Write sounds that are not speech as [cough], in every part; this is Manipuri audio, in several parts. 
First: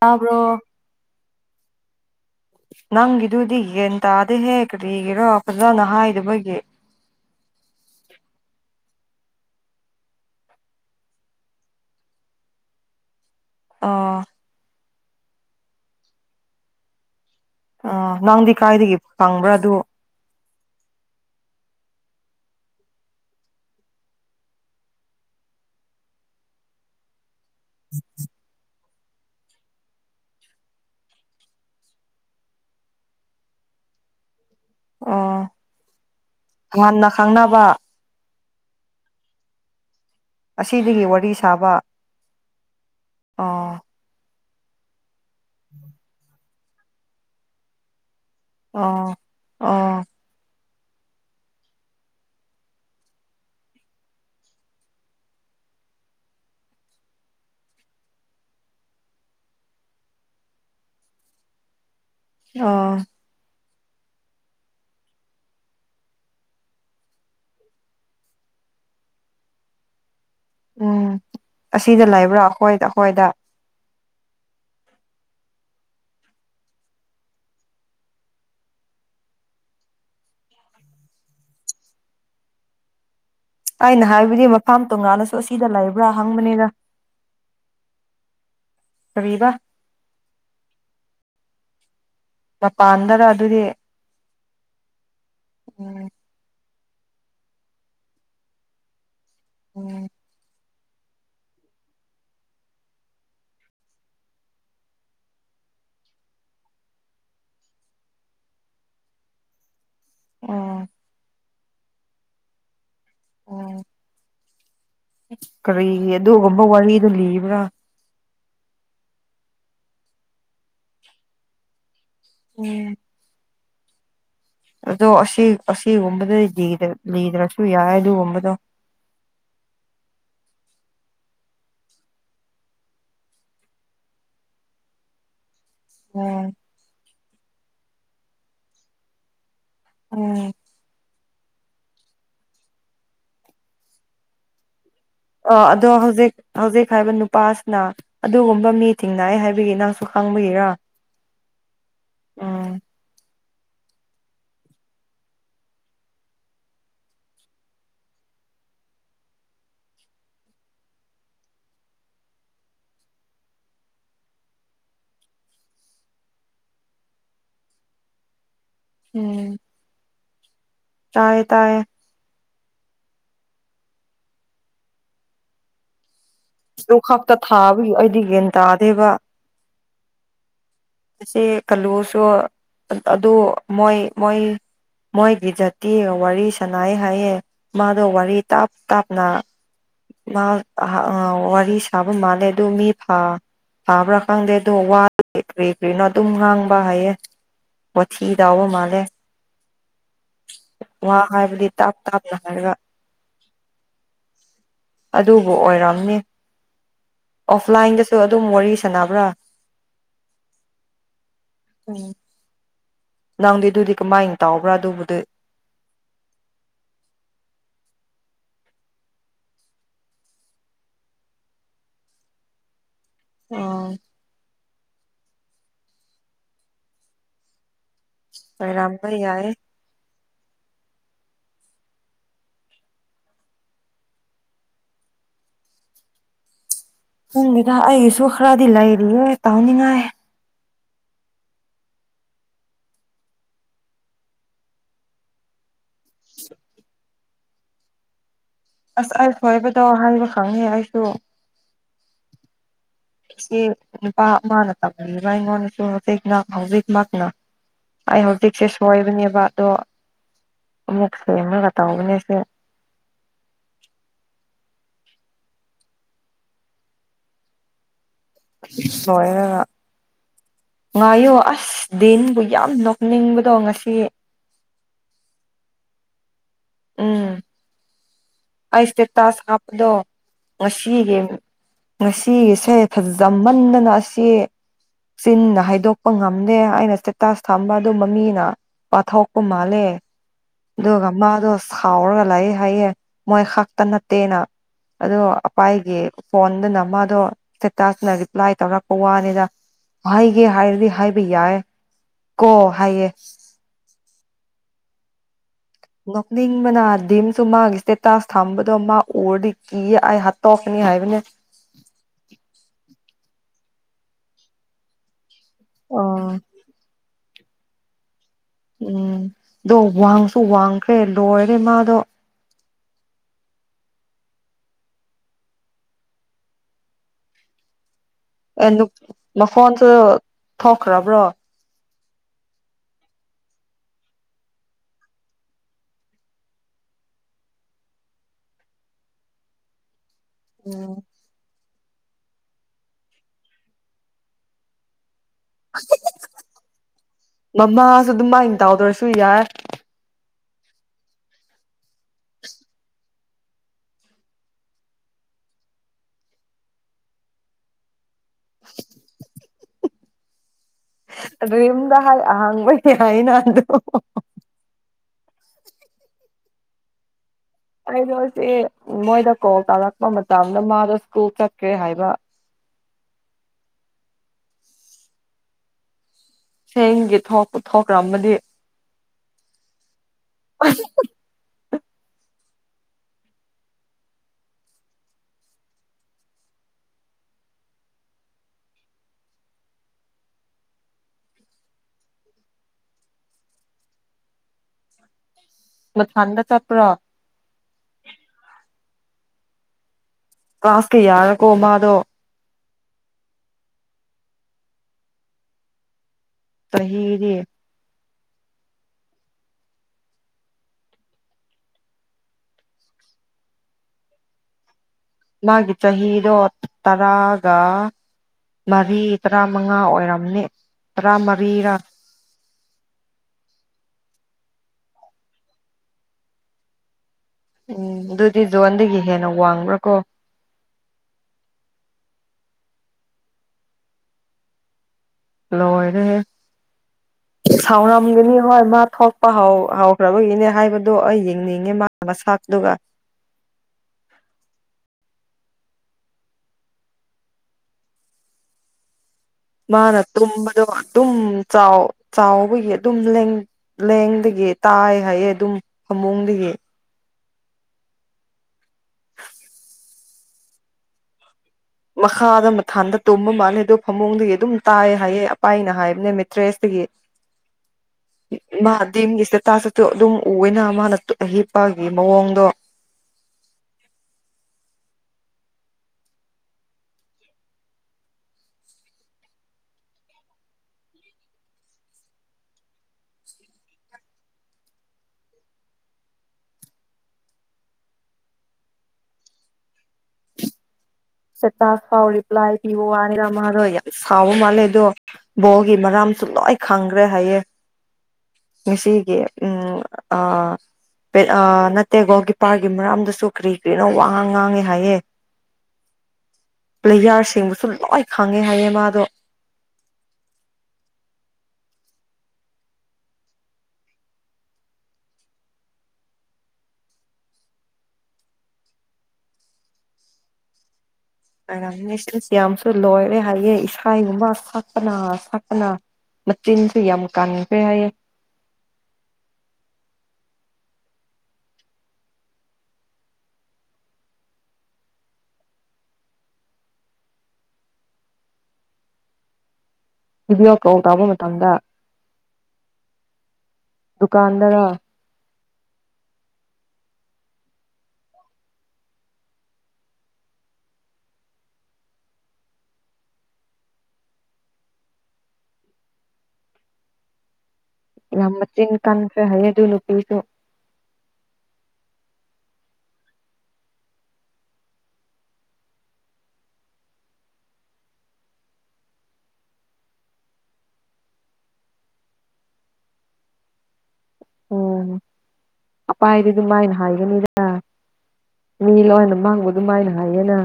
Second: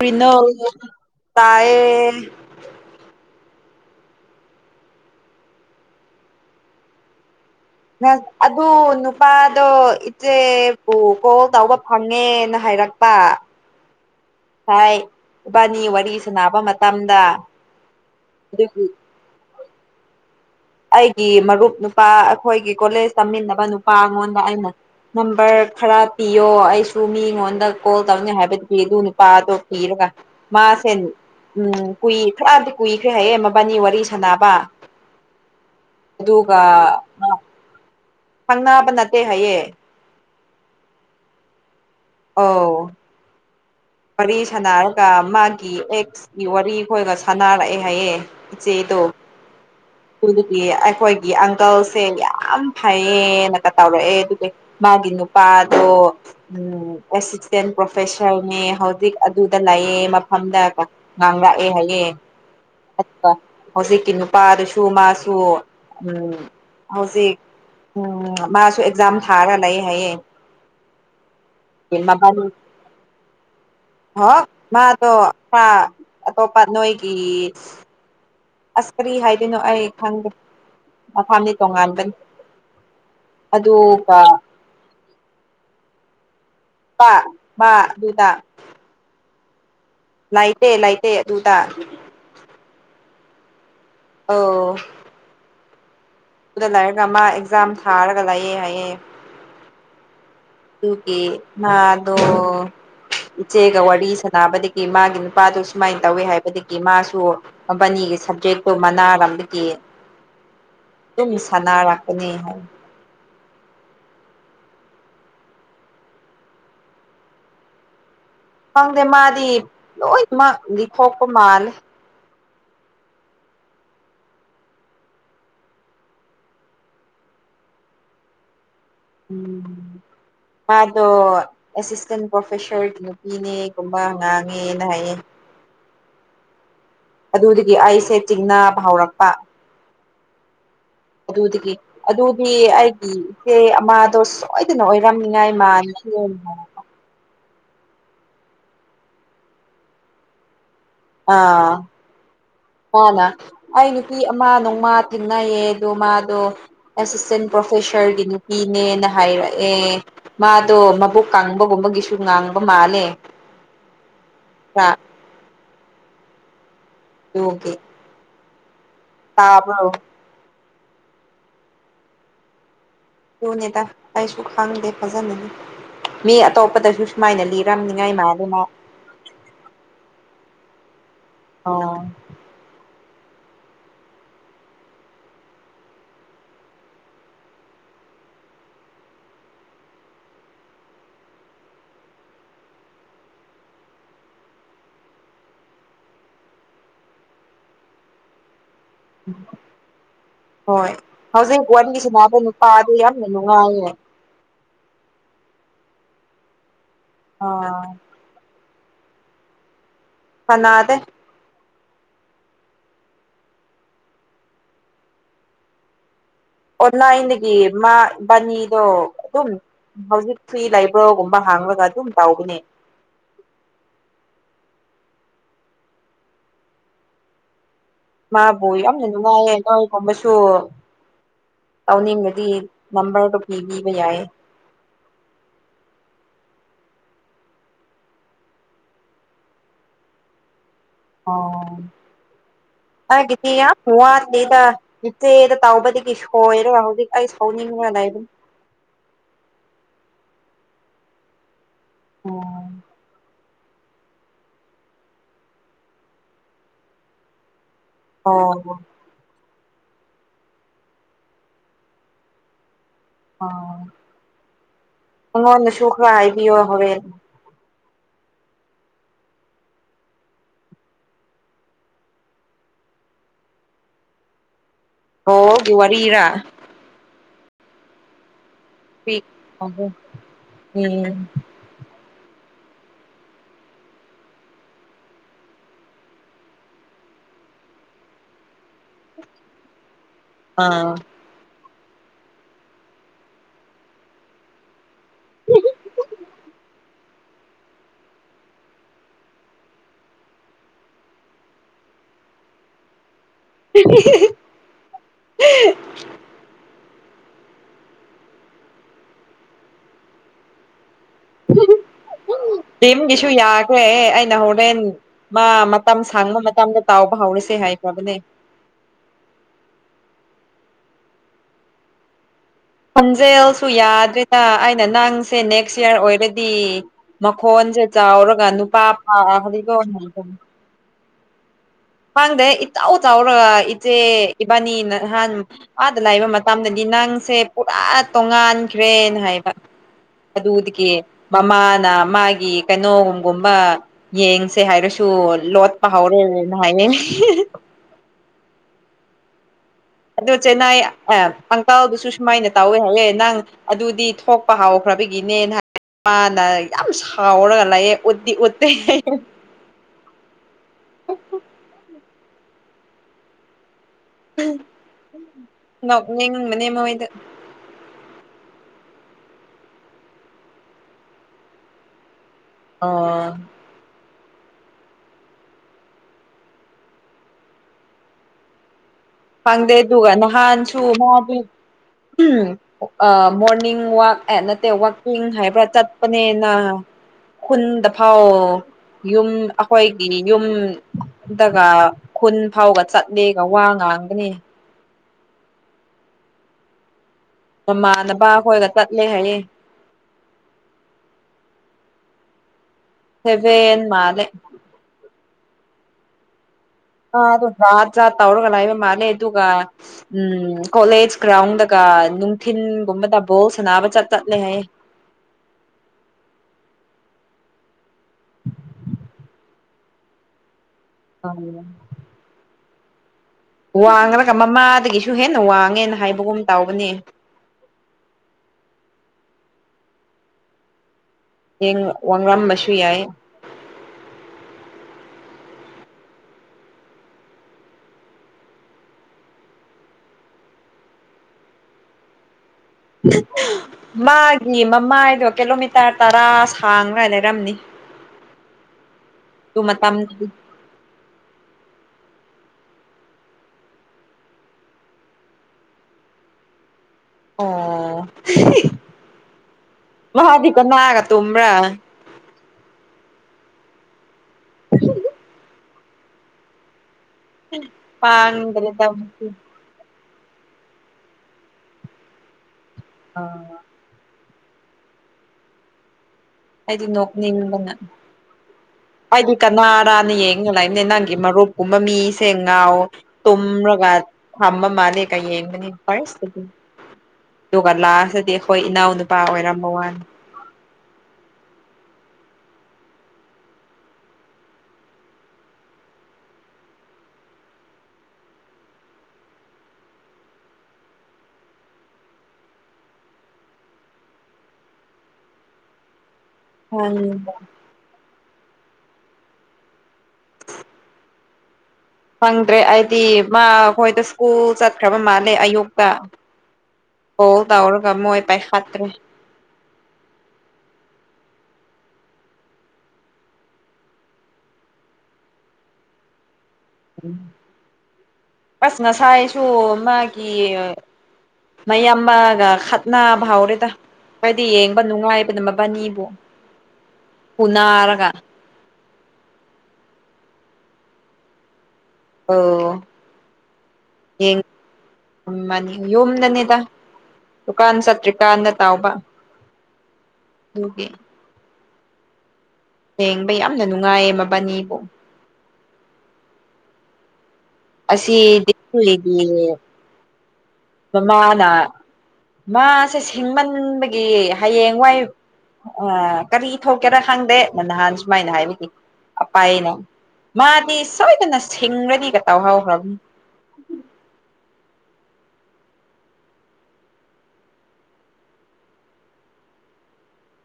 ꯇꯥꯕ꯭ꯔꯣ ꯇꯥꯏꯌꯦ ꯅꯪꯒꯤꯗꯨꯗꯤ ꯒ꯭ꯌꯥꯟ ꯇꯥꯗꯦꯍꯦ ꯀꯔꯤꯒꯤꯔꯣ ꯐꯖꯅ ꯍꯥꯏꯗꯕꯒꯤ ꯑꯗꯨ ꯅꯨꯄꯥꯗꯣ ꯏꯆꯦꯕꯨ ꯀꯣꯜ ꯇꯧꯕ ꯐꯪꯉꯦꯅ ꯍꯥꯏꯔꯛ ꯄꯥ ꯑꯣ ꯍꯥꯏ ꯏꯕꯥꯅꯤ ꯋꯥꯔꯤ ꯁꯅꯥꯕ ꯃꯇꯝꯗ ꯑ ꯅꯪꯗꯤ ꯑꯗꯨꯒꯤ ꯀꯥꯏꯗꯒꯤ ꯐꯪꯕ꯭ꯔꯥ ꯑꯗꯨ ꯑꯩꯒꯤ ꯃꯔꯨꯞ ꯅꯨꯄꯥ ꯑꯩꯈꯣꯏꯒꯤ ꯀꯣꯂꯦꯖ ꯇꯝꯃꯤꯟꯅꯕ ꯅꯨꯄꯥ ꯑꯩꯉꯣꯟꯗ ꯑꯩꯅ ꯅꯝꯕꯔ ꯈꯔ ꯄꯤꯌꯣ ꯑꯩꯁꯨ ꯃꯤꯉꯣꯟꯗ ꯀꯣꯜ ꯇꯧꯅꯤ ꯍꯥꯏꯕꯗꯨ ꯑꯗꯨ ꯄꯥ ꯗꯣ ꯄꯤꯔꯒ ꯃꯥꯁꯦ ꯎꯝ ꯀꯨꯏ ꯈꯔꯗꯤ ꯀꯨꯏꯈ꯭ꯔꯦ ꯍꯥꯏꯌꯦ ꯃꯕꯥꯅꯤ ꯋꯥꯔꯤ ꯁꯥꯟꯅꯕ ꯑꯣ ꯑꯗꯨꯒ UNINTELLIGIBLE ꯈꯪꯅꯕ ꯈꯪꯅꯕ ꯅꯠꯇꯦ ꯍꯥꯏꯌꯦ ꯑꯁꯤꯗꯒꯤ ꯋꯥꯔꯤ ꯁꯥꯕ ꯑꯣ ꯑꯣ ꯋꯥꯔꯤ ꯁꯥꯟꯅꯔꯒ ꯃꯥꯒꯤ ꯑꯦꯛꯁꯀꯤ ꯋꯥꯔꯤ ꯈꯣꯏꯒ ꯁꯥꯟꯅꯔꯛꯑꯦ ꯍꯥꯏꯌꯦ ꯆꯦꯗꯣ ꯑꯥ ꯑꯥ ꯗꯨꯗꯨꯒꯤ ꯑꯩꯈꯣꯏꯒꯤ ꯑꯪꯀꯜꯁꯦ ꯌꯥꯝ ꯐꯩꯌꯦꯅꯒ ꯇꯧꯔꯛꯑꯦ ꯑꯗꯨꯒꯤ ꯃꯥꯒꯤ ꯅꯨꯄꯥꯗꯣ ꯎꯝ ꯑꯦꯁꯤꯁꯇꯦꯟ ꯄ꯭ꯔꯣꯐꯦꯁꯔꯅꯦ ꯍꯧꯖꯤꯛ ꯑꯗꯨꯗ ꯂꯩꯌꯦ ꯃꯐꯝꯗ ꯉꯥꯡꯂꯛꯑꯦ ꯍꯥꯏꯌꯦ ꯑꯣ ꯍꯧꯖꯤꯛꯀꯤ ꯅꯨꯄꯥꯗꯨꯁꯨ ꯃꯥꯁꯨ ꯎꯝ ꯍꯧꯖꯤꯛ ꯎꯝ ꯃꯥꯁꯨ ꯑꯦꯛꯖꯥꯝ ꯊꯥꯔ ꯂꯩ ꯍꯥꯏꯌꯦ ꯎꯝ ꯑꯁꯤꯗ ꯂꯩꯕ꯭ꯔꯥ ꯃꯕꯥꯅꯤ ꯑꯈꯣꯏꯗ ꯑꯈꯣꯏꯗ ꯍꯣ ꯃꯥꯗꯣ ꯄꯥ ꯑꯇꯣꯞꯄ ꯅꯣꯏꯒꯤ ꯑꯁ ꯀ꯭ꯔꯤ ꯍꯥꯏꯗꯣꯏꯅꯣ ꯑꯩ ꯈꯪꯗꯦ ꯃꯐꯝꯗꯤ ꯇꯣꯉꯥꯟꯕꯅꯤ ꯑꯩꯅ ꯑꯗꯨꯒ ꯍꯥꯏꯕꯗꯤ ꯃꯐꯝ ꯇꯣꯉꯥꯟꯂꯁꯨ ꯑꯁꯤꯗ ꯂꯩꯕ꯭ꯔꯥ ꯍꯪꯕꯅꯤꯗ ꯄꯥ ꯃꯥ ꯑꯗꯨꯗꯥ ꯀꯔꯤꯕꯥ ꯂꯥꯏꯇꯦ ꯂꯥꯏꯇꯦ ꯑꯗꯨꯇ ꯃꯄꯥꯟꯗꯔꯥ ꯑꯗꯨꯗꯤ ꯑꯧ ꯎꯝ ꯗꯨꯗ ꯂꯥꯏꯔꯒ ꯃꯥ ꯑꯦꯛꯖꯥꯝ ꯊꯥꯔꯒ ꯂꯥꯏꯑꯦ ꯍꯥꯏꯌꯦ ꯎꯝ ꯗꯨꯀꯤ ꯃꯥꯗꯣ ꯏꯆꯦꯒ ꯋꯥꯔꯤ ꯁꯥꯅꯕꯗꯒꯤ ꯃꯥꯒꯤ ꯅꯨꯄꯥꯗꯣ ꯁꯨꯃꯥꯏꯅ ꯇꯧꯋꯦ ꯍꯥꯏꯕꯗꯒꯤ ꯃꯥꯁꯨ ꯃꯕꯥꯅꯤꯒꯤ ꯁꯕꯖꯦꯛꯇꯣ ꯃꯥꯟꯅꯥꯔꯝꯕꯒꯤ ꯎꯝ ꯗꯨꯝ ꯁꯥꯟꯅꯔꯛꯄꯅꯦ ꯍꯥꯏ ꯎꯝ ꯀꯔꯤꯒꯤ ꯑꯗꯨꯒꯨꯝꯕ ꯋꯥꯔꯤꯗꯨ ꯂꯤꯕ꯭ꯔꯥ ꯈꯪꯗꯦ ꯃꯥꯗꯤ ꯂꯣꯏꯅꯃꯛ ꯂꯤꯊꯣꯛꯄ ꯃꯥꯂꯦ ꯎꯝ ꯑꯗꯣ ꯑꯁꯤ ꯑꯁꯤꯒꯨꯝꯕꯗ ꯂꯤꯗꯔ ꯂꯤꯗ꯭ꯔꯁꯨ ꯌꯥꯏ ꯑꯗꯨꯒꯨꯝꯕꯗꯣ ꯎꯝ ꯃꯥꯗꯣ ꯑꯦꯁꯤꯁꯇꯦꯟ ꯄ꯭ꯔꯣꯐꯦꯁꯔꯒꯤ ꯅꯨꯄꯤꯅꯦꯒꯨꯝꯕ ꯉꯥꯡꯉꯦꯅ ꯍꯥꯏꯌꯦ ꯎꯝ ꯑꯗꯨꯗꯒꯤ ꯑꯩꯁꯦ ꯆꯤꯡꯅꯥꯕ ꯍꯧꯔꯛꯄ ꯎꯝ ꯑꯗꯨꯗꯒꯤ ꯑꯗꯨꯗꯤ ꯑꯩꯒꯤ ꯏꯆꯦ ꯑꯃꯗꯣ ꯁꯣꯏꯗꯅ ꯑꯣꯏꯔꯝꯅꯤꯉꯥꯏ ꯑ ꯑꯗꯣ ꯃꯥꯟꯕ ꯍꯧꯖꯤꯛ [unintelligible] ꯍꯧꯖꯤꯛ ꯍꯥꯏꯕ ꯅꯨꯄꯥꯁꯤꯅ ꯑꯗꯨꯒꯨꯝꯕ ꯃꯤ ꯊꯤꯡꯅꯌꯦ ꯍꯥꯏꯕꯒꯤ ꯅꯪꯁꯨ ꯈꯥꯡꯕꯒꯤꯔꯥ ꯑꯥ ꯎ ꯃꯥꯅ ꯑꯩ ꯅꯨꯄꯤ ꯑꯃ ꯅꯣꯡꯃꯥ ꯊꯤꯡꯅꯩꯌꯦ ꯑꯗꯣ ꯃꯥꯗꯣ ꯑꯦꯁꯤꯁꯇꯦꯟ ꯄ꯭ꯔꯣꯐꯦꯁꯔꯒꯤ ꯅꯨꯄꯤꯅꯦꯅ ꯍꯥꯏꯔꯛꯑꯦ ꯃꯥꯗꯣ ꯃꯕꯨꯛ ꯀꯪꯕꯒꯨꯝꯕꯒꯤꯁꯨ ꯉꯥꯡꯕ ꯃꯥꯜꯂꯦ [unintelligible] ꯂꯤꯑꯣꯀꯦ ꯎꯝ ꯇꯥꯕ꯭ꯔꯣ ꯇꯥꯏꯌꯦ ꯇꯥꯏꯌꯦ ꯗꯨꯅꯦꯗ ꯑꯩꯁꯨ ꯈꯪꯗꯦ ꯐꯖꯅꯗꯤ ꯃꯤ ꯑꯇꯣꯞ ꯄꯗꯁꯨ ꯁꯨꯃꯥꯏꯅ ꯂꯤꯔꯝꯅꯤꯉꯥꯏ ꯃꯥꯜꯂꯦ ꯃꯥ ꯗꯦꯕ ꯑꯁꯤ ꯑꯣ ꯀꯜꯂꯨꯁꯨ ꯑ ꯑꯗꯨ ꯃꯣꯏ ꯃꯣꯏ ꯃꯣꯏꯒꯤ ꯖꯥꯇꯤꯒ ꯋꯥꯔꯤ ꯁꯥꯅꯥꯏ ꯍꯥꯏꯌꯦ ꯃꯥꯗꯣ ꯋꯥꯔꯤ ꯇꯥꯞ ꯇꯥꯞꯅ ꯃꯥ ꯑꯍ ꯑ ꯋꯥꯔꯤ ꯁꯥꯕ ꯃꯥꯜꯂꯦ ꯑꯗꯨ ꯃꯤ ꯑ ꯁꯥꯕ꯭ꯔꯥ ꯈꯪꯗꯦ ꯑꯗꯨ ꯋꯥ ꯀ꯭ꯔꯤ ꯀ꯭ꯔꯤꯅꯣ ꯑꯗꯨꯝ ꯉꯥꯡꯕ ꯍꯩꯌꯦ ꯋꯥꯊꯤ ꯇꯥꯎꯕ ꯃꯥꯜꯂꯦ ꯍꯣꯏ ꯋꯥ ꯍꯥꯏꯕꯗꯤ ꯍꯧꯖꯤꯛ ꯇꯥꯞ ꯋꯥꯔꯤ ꯁꯥꯟꯅꯥꯕ ꯇꯥꯞꯅ ꯍꯥꯏꯔꯒ ꯅꯨꯄꯥꯗꯨ ꯌꯥꯝꯅ ꯅꯨꯡꯉꯥꯏꯌꯦ ꯑꯗꯨꯕꯨ ꯑꯣꯏꯔꯝꯅꯤ ꯑꯣ ꯑꯣꯐꯂꯥꯏꯟꯗ ꯇꯣ ꯑꯗꯨꯝ ꯋꯥꯔꯤ ꯁꯥꯟꯅꯕ꯭ꯔꯥ ꯁꯥꯟꯅꯥꯗꯦ ꯎꯝ ꯅꯪꯗꯤ ꯑꯗꯨꯗꯤ ꯀꯃꯥꯏꯅ ꯇꯥꯎꯕ꯭ꯔꯥ ꯑꯗꯨꯕꯨꯗꯤ ꯑꯣꯟꯂꯥꯏꯟꯗꯒꯤ ꯃꯥ ꯏꯕꯥꯅꯤꯗꯣ ꯑꯗꯨꯝ ꯍꯧꯖꯤꯛ ꯐ꯭ꯔꯤ ꯂꯩꯕ꯭ꯔꯣꯒꯨꯝꯕ ꯍꯥꯡꯂꯒ ꯑꯗꯨꯝ ꯇꯧꯕꯅꯦ ꯑꯣ ꯃꯥꯕꯨ ꯌꯥꯝꯅ ꯑꯣꯏꯔꯝꯕ ꯌꯥꯏ ꯅꯨꯡꯉꯥꯏꯌꯦꯀꯣ ꯍꯝꯕꯁꯨ ꯇꯧꯅꯤꯡꯔꯗꯤ ꯅꯝꯕꯔꯗꯣ ꯄꯤꯕꯤꯕ ꯌꯥꯏꯌꯦ ꯈꯪꯗꯦꯗ ꯑꯩꯒꯤꯁꯨꯨ ꯈꯔꯗꯤ ꯂꯩꯔꯤꯌꯦ ꯇꯥꯎꯅꯤꯉꯥꯏ ꯑꯣ ꯑꯩꯒꯤꯗꯤ ꯌꯥꯝ ꯋꯥꯠꯂꯤꯗ ꯏꯆꯦꯗ ꯇꯧꯕꯗꯒꯤ ꯁꯣꯏꯔꯣ ꯍꯧꯖꯤꯛ ꯑꯩ ꯁꯥꯎꯅꯤꯡꯗꯅ ꯂꯩꯕꯅꯤ ꯑꯁ ꯑꯩ ꯁꯣꯏꯕꯗꯣ ꯍꯥꯏꯕ ꯈꯪꯉꯦ ꯑꯩꯁꯨ ꯑꯣ ꯏꯇꯦ ꯅꯨꯄꯥ ꯑꯃꯥꯅ ꯇꯝꯕꯤꯕ ꯑꯩꯉꯣꯟꯗꯁꯨ ꯍꯧꯖꯤꯛꯅ ꯍꯧꯖꯤꯛꯃꯛꯅ ꯑꯩ ꯑꯣ ꯍꯧꯖꯤꯛꯁꯦ ꯑꯣ ꯁꯣꯏꯕꯅꯦꯕ ꯑꯗꯣ ꯑꯃꯨꯛ ꯁꯦꯝꯔꯒ ꯇꯧꯕꯅꯦꯁꯦ ꯑꯣ ꯑꯩꯉꯣꯟꯗꯁꯨ ꯈꯔ ꯍꯥꯏꯕꯤꯌꯣ ꯍꯣꯔꯦꯟ ꯂꯣꯏꯔꯒ ꯉꯥꯏꯌꯨ ꯑꯁ ꯗꯤꯟꯕꯨ ꯌꯥꯝ ꯅꯣꯛꯅꯤꯡꯕꯗꯣ ꯉꯁꯤ ꯑꯣꯒꯤ ꯋꯥꯔꯤꯔꯥ ꯎꯝ ꯑꯩ ꯏꯁꯇꯦꯇꯥꯁ ꯍꯥꯞꯄꯗꯣ ꯉꯁꯤ ꯎꯝ ꯌꯦꯡ ꯉꯁꯤꯁꯦ ꯐꯖꯃꯟꯗꯅ ꯑꯁꯤ ꯆꯤꯟꯅ ꯍꯥꯏꯗꯣꯛꯄ ꯉꯝꯗꯦ ꯑꯩꯅ ꯏꯁꯇꯦꯇꯥꯁ ꯊꯝꯕ ꯑꯗꯨꯝꯕ ꯃꯤꯅ ꯄꯥꯊꯣꯛꯄ ꯃꯥꯜꯂꯦ ꯑꯥ ꯑꯗꯨꯒ ꯃꯥꯗꯣ ꯁꯥꯎꯔꯒ ꯂꯩꯍꯦ ꯍꯥꯏꯌꯦ ꯃꯣꯏ ꯈꯥꯛꯇ ꯅꯠꯇꯦꯅ ꯑꯗꯣ ꯑꯄꯥꯏꯒꯤ ꯐꯣꯟꯗꯅ ꯃꯥꯗꯣ ꯏꯁꯇꯦꯇꯥꯂꯅ ꯔꯤꯄ꯭ꯂꯥꯏ ꯇꯧꯔꯛꯄ ꯋꯥꯅꯤꯗ ꯍꯥꯏꯒꯦ ꯍꯥꯏꯔꯗꯤ ꯍꯥꯏꯕ ꯌꯥꯏ ꯀꯣ ꯍꯥꯏꯌꯦ [unintelligible] ꯅꯣꯛꯅꯤꯡꯕꯅ ꯗꯤꯝꯁꯨ ꯃꯥꯒꯤ ꯏꯁꯇꯦꯇꯥꯁ ꯊꯝꯕꯗꯣ ꯃꯥ ꯎꯔꯗꯤ ꯀꯤꯌꯦ ꯑꯩ ꯍꯥꯠ ꯇꯣꯛꯀꯅꯤ ꯍꯥꯏꯕꯅꯦ ꯇꯤꯝꯒꯤꯁꯨ ꯌꯥꯗ‌ꯦ ꯑꯦ ꯑꯩꯅ ꯍꯣꯔꯦꯟ ꯃꯥ ꯃꯇꯝ ꯑꯣ ꯁꯥꯡꯕ ꯎꯝ ꯃꯇꯝꯗ ꯇꯥꯎꯕ ꯍꯧꯔꯁꯦ ꯍꯥꯏꯈ꯭ꯔꯕꯅꯦ ꯎꯝ ꯑꯗꯣ ꯋꯥꯡꯁꯨ ꯋꯥꯡꯈ꯭ꯔꯦ ꯂꯣꯏꯔꯦ ꯃꯥꯗꯣ ꯈꯟꯖꯦꯜꯁꯨ ꯌꯥꯗ꯭ꯔꯦꯗ ꯑꯩꯅ ꯅꯪꯁꯦ ꯅꯦꯛꯁ ꯏꯌꯥꯔ ꯑꯣꯏꯔꯗꯤ ꯃꯈꯣꯟꯁꯦ ꯆꯥꯎꯔꯒ ꯑꯦ ꯅꯨꯄꯥ ꯄꯑ ꯃꯈꯣꯟꯁꯨ ꯊꯣꯛꯈ꯭ꯔꯕ꯭ꯔꯣ ꯐꯥꯡꯗꯦ ꯏꯇꯥꯎ ꯇꯥꯎꯔꯒ ꯏꯆꯦ ꯏꯕꯥꯅꯤ ꯅ ꯅꯍꯥꯟ ꯑꯥꯗ ꯂꯥꯛꯏꯕ ꯃꯇꯝꯗꯗꯤ ꯅꯪꯁꯦ ꯄꯨꯔꯥ ꯇꯣꯉꯥꯟꯈ꯭ꯔꯦꯅ ꯍꯥꯏꯕ ꯎꯝ ꯑꯗꯨꯗꯒꯤ ꯃꯃꯥꯅ ꯃꯥꯒꯤ ꯀꯩꯅꯣꯒꯨꯝꯒꯨꯝꯕ ꯌꯦꯡꯁꯤ ꯁꯦ ꯍꯥꯏꯔꯁꯨ ꯂꯣꯠꯄ ꯍꯧꯔꯦꯅ ꯍꯥꯏꯅꯩꯅꯦ ꯃꯃꯥꯁꯨ ꯑꯗꯨꯝ ꯃꯥꯏꯟ ꯇꯥꯎꯗ꯭ꯔꯁꯨ ꯌꯥꯏ ꯑꯗꯣ ꯆꯦꯟꯅꯥꯏ ꯑ‌ ꯄꯪꯇꯧꯗꯨꯁꯨ ꯁꯨꯃꯥꯏꯅ ꯇꯧꯋꯦ ꯍꯥꯏꯌꯦꯏ ꯅꯪ ꯑꯗꯨꯗꯤ ꯊꯣꯛꯄ ꯍꯥꯎꯈ꯭ꯔꯕꯒꯤꯅꯦꯅ ꯃꯥꯅ ꯌꯥꯝ ꯁꯥꯎꯔꯒ ꯂꯥꯏꯌꯦ ꯑꯨꯠꯗꯤ ꯑꯨꯠꯇ‌ꯦ ꯑꯗꯨꯔꯤꯝꯗ ꯍꯥꯏ ꯑꯍꯥꯡꯕꯒꯤ ꯍꯥꯏ ꯅꯗ ꯅ‌ꯣꯛꯅꯤꯡꯕꯅꯦ ꯃ ꯍꯣꯏꯗ ꯑꯩꯩꯗ‌ꯣꯅꯁꯤ ꯃꯣꯏꯗ ꯀꯣꯜ ꯇꯥꯔꯛꯄ ꯃꯇꯝꯗ ꯃꯥꯗ ꯁ꯭ꯀꯨꯜ ꯆꯠꯀ꯭ꯔꯦ ꯍꯥꯏꯕ ꯑꯣ ꯁꯦꯡꯒꯤ ꯊꯣꯛꯄ ꯊꯣꯛꯈ꯭ꯔ ꯑꯃꯗꯤ ꯐꯪꯗꯦ ꯑꯗꯨꯒ ꯅꯍꯥꯟꯁꯨ ꯃꯥꯗꯤ ꯎ ꯑ ꯃꯣꯔꯅꯤꯡ ꯋꯥꯛ ꯑꯦ ꯅꯠꯇꯦ ꯋꯥꯛꯀꯤꯡ ꯍꯥꯏꯕ꯭ꯔꯥ ꯆꯠꯄꯅꯦꯅ ꯈꯨꯟꯗ ꯐꯥꯎ ꯌꯨꯝ ꯑꯩꯈꯣꯏꯒꯤ ꯌꯨꯝ ꯑꯗꯨꯒꯒ ꯈꯨꯟ ꯐꯥꯎꯒ ꯆꯠꯂꯦꯒ ꯋꯥ ꯉꯥꯡꯒꯅꯤ ꯃꯊꯟꯗ ꯆꯠꯄ꯭ꯔꯣ ꯃꯃꯥꯟꯅꯕ ꯈꯣꯏꯒ ꯆꯠꯂꯦ ꯍꯥꯏꯌꯦ ꯀ꯭ꯂꯥꯁꯀ ꯌꯥꯔꯀꯣ ꯃꯥꯗꯣ ꯁꯦꯕꯦꯟ ꯃꯥꯟꯂ‌ꯦ ꯑ ꯑꯗꯨ ꯆꯍꯤꯗꯤ ꯖꯥꯠ ꯖꯥꯠ ꯇꯧꯔꯒꯂ ꯂꯩꯕ ꯃꯥꯂꯦ ꯑꯗꯨꯒ ꯎꯝ ꯀꯣꯂꯦꯖ ꯒ꯭ꯔꯥꯎꯟꯗꯒ ꯅꯨꯡꯊꯤꯤꯟꯒꯨꯝꯕꯗ ꯕꯣꯜ ꯁꯥꯟꯅꯕ ꯆꯠ ꯆꯠꯂꯦ ꯍꯥꯏꯌꯦ ꯃꯥꯒꯤ ꯆꯍꯤꯗꯣ ꯇꯔꯥꯒ ꯃꯔꯤ ꯇꯔꯥꯃꯉꯥ ꯑꯣꯏꯔꯝꯅꯤ ꯇꯔꯥꯃꯔꯤꯔꯥ ꯋꯥꯡꯉꯔꯒ ꯃꯃꯥꯗꯒꯤꯁꯨ ꯍꯦꯟꯅ ꯋꯥꯡꯉꯦꯅ ꯍꯥꯏꯕꯒꯨꯝ ꯇꯥꯎꯕꯅꯦ ꯎꯝ ꯑꯗꯨꯗꯤ ꯖꯣꯟꯗꯒꯤ ꯍꯦꯟꯅ ꯋꯥꯡꯕ꯭ꯔꯥꯀꯣ ꯂ‌ꯦꯡꯉ ꯋꯥꯡꯂꯝꯕꯁꯨ ꯌꯥꯏ ꯂꯣꯏꯔ‌ꯦꯍ‌ꯦ ꯁꯥꯎꯔꯝꯒꯅꯤ ꯍꯣꯏ ꯃꯥ ꯊꯣꯛꯄ ꯍꯧ ꯍꯧꯈ꯭ꯔꯕꯒꯤꯅꯦ ꯍꯥꯏꯕꯗ‌ꯣ ꯑꯩ ꯌꯦꯡꯅꯤꯡꯉꯦ ꯃꯥꯒꯤ ꯃꯁꯥꯛꯇꯨꯒ [inaudible] ꯃꯥꯒꯤ ꯃꯃꯥꯏꯗꯣ ꯀꯤꯂꯣꯃꯤꯇꯔ ꯇꯔꯥ ꯁꯥꯡꯅ ꯂꯩꯔꯝꯅꯤ ꯑꯗꯨ ꯃꯥꯅ ꯃꯇꯝꯗꯨꯗꯤ ꯇꯨꯝꯕ ꯑꯗꯣ ꯑꯗꯨꯝ ꯆꯥꯎ ꯆꯥꯎꯕꯒꯤ ꯑꯗꯨꯂ‌ꯦꯡ ꯂꯦꯡꯗꯒꯤ ꯇꯥꯏ ꯍꯥꯏꯌꯦ ꯑꯗꯨꯝ ꯐꯃꯨꯡꯗꯒꯤ ꯑꯣ ꯃꯥꯗꯤ ꯀꯅꯒ ꯇꯣꯝꯕ꯭ꯔꯥ ꯃꯈꯥꯗ ꯃꯊꯥꯟꯗ ꯇꯨꯝꯕ ꯃꯥꯜꯂꯦ ꯑꯗꯣ ꯐꯃꯨꯡꯗꯒꯤ ꯑꯗꯨꯝ ꯇꯥꯏꯌꯦ ꯍꯥꯏꯌꯦ ꯑꯄꯥꯏꯅ ꯍꯥꯏꯕꯅꯦ ꯇ꯭ꯔꯦꯁꯇꯒꯤ ꯃꯥ [unintelligible] ꯄꯥꯡꯗꯔꯦꯗ ꯃꯁꯤ [unintelligible] ꯑꯗꯨꯝ ꯎꯋꯦꯅ ꯃꯥꯅ ꯍꯤꯞꯄꯒꯤ ꯃꯑꯣꯡꯗꯣ ꯑꯥ ꯑꯩꯗꯤ ꯅꯣꯛꯅꯤꯡꯕꯅ ꯑꯩꯗꯤ ꯀꯅꯥꯔꯥꯅ ꯌꯦꯡꯉꯒ ꯂꯩꯕꯅꯦ ꯅꯪꯒꯤ ꯃꯔꯨꯞꯀꯨꯝꯕ ꯃꯤꯁꯦ ꯉꯥꯎ ꯇꯨꯝꯔꯒ ꯊꯝꯕ ꯃꯥꯜꯂꯦ ꯀꯩ ꯌꯦꯡꯒꯅꯤ ꯐꯔꯁ [unintelligible] ꯑꯗꯨꯒ ꯂꯥꯁꯇꯗꯤ ꯑꯩꯈꯣꯏ ꯏꯅꯥꯎ ꯅꯨꯄꯥ ꯑꯣꯏꯔꯝꯕ ꯋꯥꯅꯤ [unintelligible] ꯐꯥꯎ ꯔꯤꯄ꯭ꯂꯥꯏ ꯄꯤꯕ ꯋꯥꯅꯤꯗ ꯃꯥꯗꯣ ꯌꯥꯝ ꯁꯥꯎꯕ ꯃꯥꯜꯂꯦ ꯑꯗꯨ ꯕꯣꯜꯒꯤ ꯃꯔꯝꯁꯨ ꯂꯣꯏ ꯈꯪꯒ꯭ꯔꯦ ꯍꯥꯏꯌꯦ ꯉꯁꯤꯒꯤ ꯎꯝ ꯑꯥ [unintelligible] ꯑꯥ ꯅꯠꯇꯦ ꯒꯣꯜ ꯀꯤꯄ꯭ꯔꯒꯤ ꯃꯔꯝꯗꯁꯨ ꯀꯔꯤ ꯀꯔꯤꯅꯣ ꯋꯥ [unintelligible] ꯉꯥꯡꯉꯦ ꯍꯥꯏꯌꯦ ꯄ꯭ꯂꯦꯌꯥꯔ ꯁꯤꯡꯕꯨꯁꯨ ꯂꯣꯏ ꯈꯪꯉꯦ ꯍꯥꯏꯌꯦ ꯃꯥꯗꯣ ꯐꯪꯗ꯭ꯔꯦ ꯑꯩꯗꯤ ꯃꯥ ꯑꯩꯈꯣꯏꯗ ꯁ꯭ꯀꯨꯜ ꯆꯠꯈ꯭ꯔꯕ ꯃꯥꯜꯂꯦ ꯑꯌꯨꯛꯇ ꯀꯣꯜ ꯇꯧꯔꯒ ꯃꯣꯏ ꯄꯥꯏꯈꯠꯇ꯭ꯔꯤ [unintelligible] ꯌꯥꯝꯁꯨ ꯂꯣꯏꯔꯦ ꯍꯥꯏꯌꯦ ꯏꯁꯩꯒꯨꯝꯕ ꯁꯛꯄꯅ ꯁꯛꯄꯅ ꯃꯆꯤꯟꯁꯨ ꯌꯥꯝ ꯀꯟꯈ꯭ꯔꯦ ꯍꯥꯏꯌꯦ ꯑꯁ ꯉꯁꯥꯏꯁꯨ ꯃꯥꯒꯤ ꯃꯌꯥꯝꯕꯒ ꯈꯠꯅꯕ ꯍꯧꯔꯤꯗ [unintelligible] ꯌꯦꯡꯕ ꯅꯨꯡꯉꯥꯏꯕꯅ ꯃꯕꯥꯅꯤꯕꯨ ꯎꯅꯥꯔꯒ ꯕꯤꯗꯤꯌꯣ ꯀꯣꯜ ꯇꯧꯕ ꯃꯇꯝꯗ ꯑꯣ ꯗꯨꯀꯥꯟꯗꯔ [unintelligible] ꯎꯝ ꯃꯥꯅꯤ ꯌꯨꯝꯗꯅꯤꯗ ꯗꯨꯀꯥꯟ ꯆꯠꯇ꯭ꯔꯤꯀꯥꯟꯗ ꯇꯧꯕ ꯗꯨꯒꯤ ꯌꯦꯡꯕ ꯌꯥꯝꯅ ꯅꯨꯡꯉꯥꯏ ꯃꯕꯥꯅꯤꯕꯨꯨ ꯌꯥꯝ ꯑꯁꯤꯗꯤ ꯃꯆꯤꯟ ꯀꯟꯈ꯭ꯔꯦ ꯍꯥꯏꯌꯦ ꯑꯗꯨ ꯅꯨꯄꯤꯗꯨ [unintelligible] ꯃꯥꯅ ꯃꯥꯁꯦ ꯁꯤꯡꯃꯟꯕꯒꯤ ꯍꯌꯦꯡꯋꯥꯏ ꯑꯥ ꯀꯔꯤ ꯊꯣꯛꯀꯦꯔꯥ ꯈꯪꯗꯦ ꯅꯍꯥꯟ ꯁꯨꯃꯥꯏꯅ ꯍꯥꯏꯕꯒꯤ ꯑꯄꯥꯏ ꯑꯩꯅ ꯃꯥꯗꯤ ꯁꯣꯏꯗꯅ ꯁꯤꯡꯒꯅꯤꯒ ꯇꯧꯍꯧ [unintelligible] ꯑꯄꯥꯏꯕꯗꯤ ꯃꯥꯏꯅ ꯍꯥꯏꯒꯅꯤ ꯃꯤ ꯂꯣꯏꯅ ꯃꯥꯡꯕ ꯑꯗꯨꯃꯥꯏꯅ ꯍꯥꯏꯌꯦꯅ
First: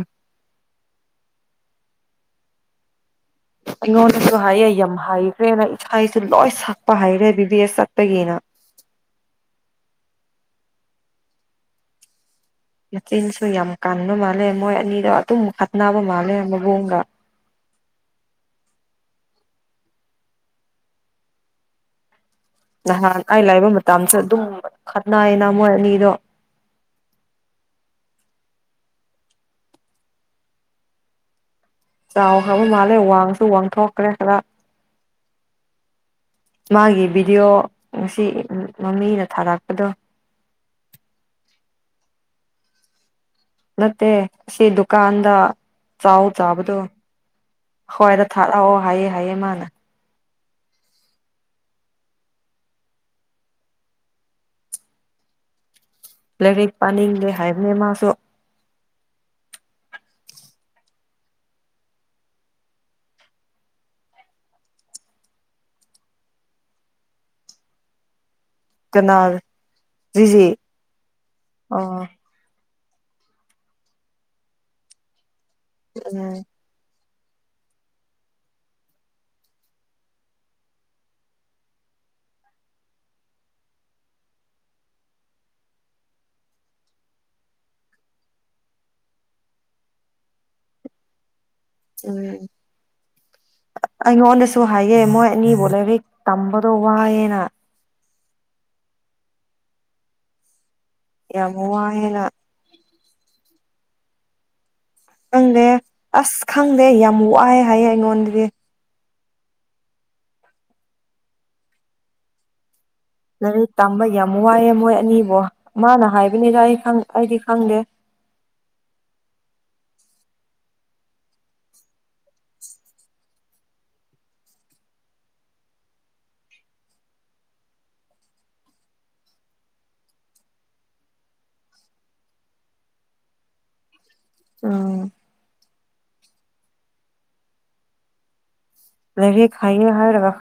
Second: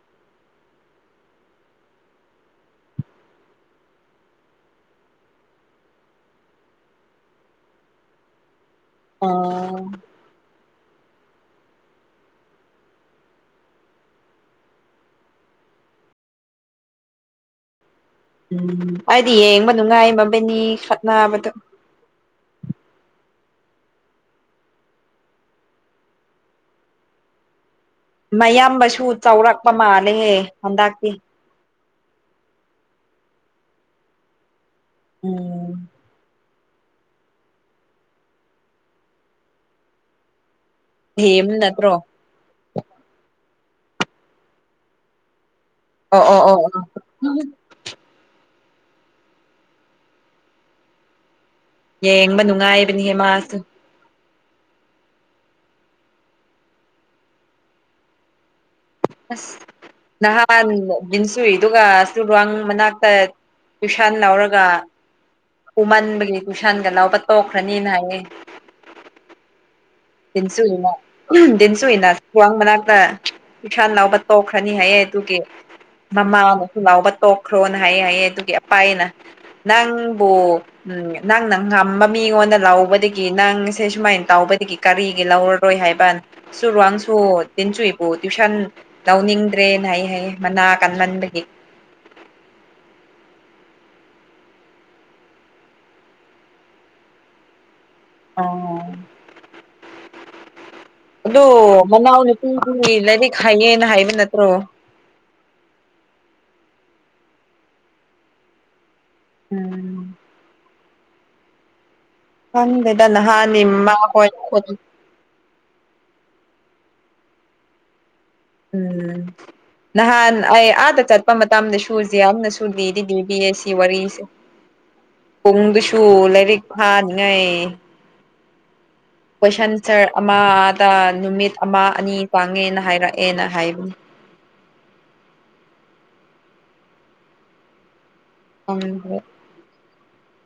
ꯑꯩꯉꯣꯟꯗꯁꯨ ꯍꯥꯏꯌꯦ ꯌꯥꯝ ꯍꯩꯈ꯭ꯔꯦꯅ ꯏꯁꯩꯁꯨ ꯂꯣꯏ ꯁꯛꯄ ꯍꯩꯔꯦ ꯕꯤ ꯕꯤ ꯑꯦꯁ ꯆꯠꯄꯒꯤꯅ ꯑꯣ ꯃꯆꯤꯟꯁꯨ ꯌꯥꯝ ꯀꯟꯕ ꯃꯥꯜꯂꯦ ꯃꯣꯏ ꯑꯅꯤꯗꯣ ꯑꯗꯨꯝ ꯈꯠꯅꯕ ꯃꯥꯜꯂꯦ ꯃꯕꯨꯡꯒ ꯎꯝ ꯑꯩꯗꯤ ꯌꯦꯡꯕ ꯅꯨꯡꯉꯥꯏ ꯃꯕꯥꯅꯤ ꯈꯠꯕꯗꯨ ꯅꯍꯥꯟ ꯑꯩ ꯂꯩꯕ ꯃꯇꯝꯁꯨ ꯑꯗꯨꯝ ꯈꯠꯅꯩꯅ ꯃꯣꯏ ꯑꯅꯤꯗꯣ ꯃꯌꯥꯝꯕꯁꯨ ꯆꯥꯎꯔꯛꯄ ꯃꯥꯜꯂꯦꯍꯦ ꯍꯟꯗꯛꯇꯤ ꯆꯥꯎꯈ꯭ꯔꯕ ꯃꯥꯜꯂꯦ ꯋꯥꯡꯁꯨ ꯋꯥꯡꯊꯣꯛꯈ꯭ꯔꯦ ꯈꯔ ꯎꯝ ꯃꯥꯒꯤ ꯚꯤꯗꯤꯌꯣ ꯉꯁꯤ ꯃꯃꯤꯅ ꯊꯥꯔꯛꯄꯗꯣ ꯗꯦꯝ ꯅꯠꯇ꯭ꯔꯣ ꯅꯠꯇꯦ ꯁꯤ ꯗꯨꯀꯥꯟꯗ ꯑꯣ ꯆꯥꯎ ꯑꯣ ꯑꯣ ꯆꯥꯕꯗꯨ ꯑꯣ [unintelligible] ꯍꯥꯏꯌꯦ ꯍꯥꯏꯌꯦ ꯃꯥꯅ ꯌꯦꯡꯕ ꯅꯨꯡꯉꯥꯏꯕꯅꯤꯍꯦ ꯃꯥꯁꯨ ꯂꯥꯏꯔꯤꯛ ꯄꯥꯅꯤꯡꯗꯦ ꯍꯥꯏꯕꯅꯤ ꯃꯥꯁꯨ ꯑꯁ ꯅꯍꯥꯟ [unintelligible] ꯑꯗꯨꯒ ꯃꯅꯥꯛꯇ ꯇꯨꯏꯁꯟ ꯂꯧꯔꯒ ꯎꯃꯟꯕꯒꯤ ꯀꯨꯏꯁꯟꯒ ꯂꯧꯕ ꯇꯣꯛꯈ꯭ꯔꯅꯤꯅ ꯍꯥꯏꯌꯦ ꯀꯅꯥꯜ ꯇꯤꯟꯁꯨꯏꯅ ꯎꯝ ꯑꯣ ꯗꯤꯟꯁꯨꯏꯅ ꯈ꯭ꯋꯥꯡ ꯃꯅꯥꯛꯇ ꯎꯏꯁꯥꯟ ꯂꯥꯎꯕ ꯇꯣꯛꯈ꯭ꯔꯅꯤ ꯍꯥꯏꯌꯦ ꯑꯗꯨꯒꯤ ꯎꯝ ꯃꯃꯥꯅ ꯂꯥꯎꯕ ꯇꯣꯛꯈ꯭ꯔꯣꯅ ꯍꯥꯏꯌꯦ ꯍꯥꯏꯌꯦ ꯑꯗꯨꯒꯤ ꯑꯄꯩꯅ ꯅꯪꯕꯨ ꯎꯝ ꯅꯪꯅ ꯉꯝꯕ ꯃꯤꯉꯣꯟꯗ ꯂꯧꯕꯗꯒꯤ ꯅꯪꯁꯦ ꯁꯨꯃꯥꯏꯅ ꯇꯧꯕꯗꯒꯤ ꯀꯔꯤꯒꯤ ꯂꯧꯔꯔꯣꯏ ꯍꯥꯏꯕ ꯁꯨꯔꯨ ꯋꯥꯡꯁꯨ ꯇꯤꯟ ꯆꯨꯏꯕꯨ ꯇꯨꯏꯁꯟ ꯂꯧꯅꯤꯡꯗ꯭ꯔꯦꯅ ꯍꯥꯏ ꯍꯥꯏꯌꯦ ꯃꯅꯥ ꯀꯟꯃꯟꯕꯒꯤ ꯎꯝ ꯑꯩꯉꯣꯟꯗꯁꯨ ꯍꯥꯏꯒꯦ ꯃꯣꯏ ꯑꯅꯤꯕꯨ ꯂꯥꯏꯕꯛ ꯇꯝꯕꯗꯣ ꯋꯥꯏꯌꯦꯅ ꯑ ꯑꯗꯣ ꯌꯥꯝ ꯋꯥꯏꯌꯦꯅ ꯃꯅꯥꯎꯅꯨꯄꯤꯒꯤ ꯂꯥꯏꯔꯤꯛ ꯍꯩꯌꯦꯅ ꯍꯥꯏꯕ ꯅꯠꯇ꯭ꯔꯣ ꯈꯪꯗꯦ ꯑꯁ ꯈꯪꯗꯦ ꯌꯥꯝ ꯋꯥꯏ ꯍꯥꯏꯌꯦ ꯑꯩꯉꯣꯟꯗꯗꯤ ꯎꯝ ꯈꯪꯗꯦꯗ ꯅꯍꯥꯟ ꯂꯥꯏꯔꯤꯛ ꯇꯝꯕ ꯌꯥꯝ ꯋꯥꯏꯌꯦ ꯃꯣꯏ ꯑꯅꯤꯕꯨ ꯃꯥꯅ ꯍꯥꯏꯕꯅꯤꯗ ꯑꯩ ꯈꯪ ꯑꯩꯗꯤ ꯈꯪꯗꯦ ꯎꯝ ꯅꯍꯥꯟ ꯑꯩ ꯑꯥꯗ ꯆꯠꯄ ꯃꯇꯝꯗꯁꯨ ꯖꯦꯝꯌꯝꯅꯁꯨ ꯂꯤꯗꯤ ꯂꯤꯕꯤꯌꯦ ꯁꯤ ꯋꯥꯔꯤ ꯄꯨꯡꯗꯨꯁꯨ ꯂꯥꯏꯔꯤꯛ ꯐꯥꯅꯤꯡꯉꯩ ꯀꯣꯏꯁꯟ ꯁꯔ ꯑꯃꯗ ꯅꯨꯃꯤꯠ ꯑꯃ ꯑꯅꯤ ꯄꯥꯡꯉꯦꯅ ꯍꯥꯏꯔꯛꯑꯦꯅ ꯍꯥꯏꯕꯅꯦ ꯑꯣ ꯈꯪꯗ꯭ꯔꯦ ꯂꯩꯔꯤꯛ ꯈꯥꯏꯌꯦ ꯍꯥꯏꯔꯒ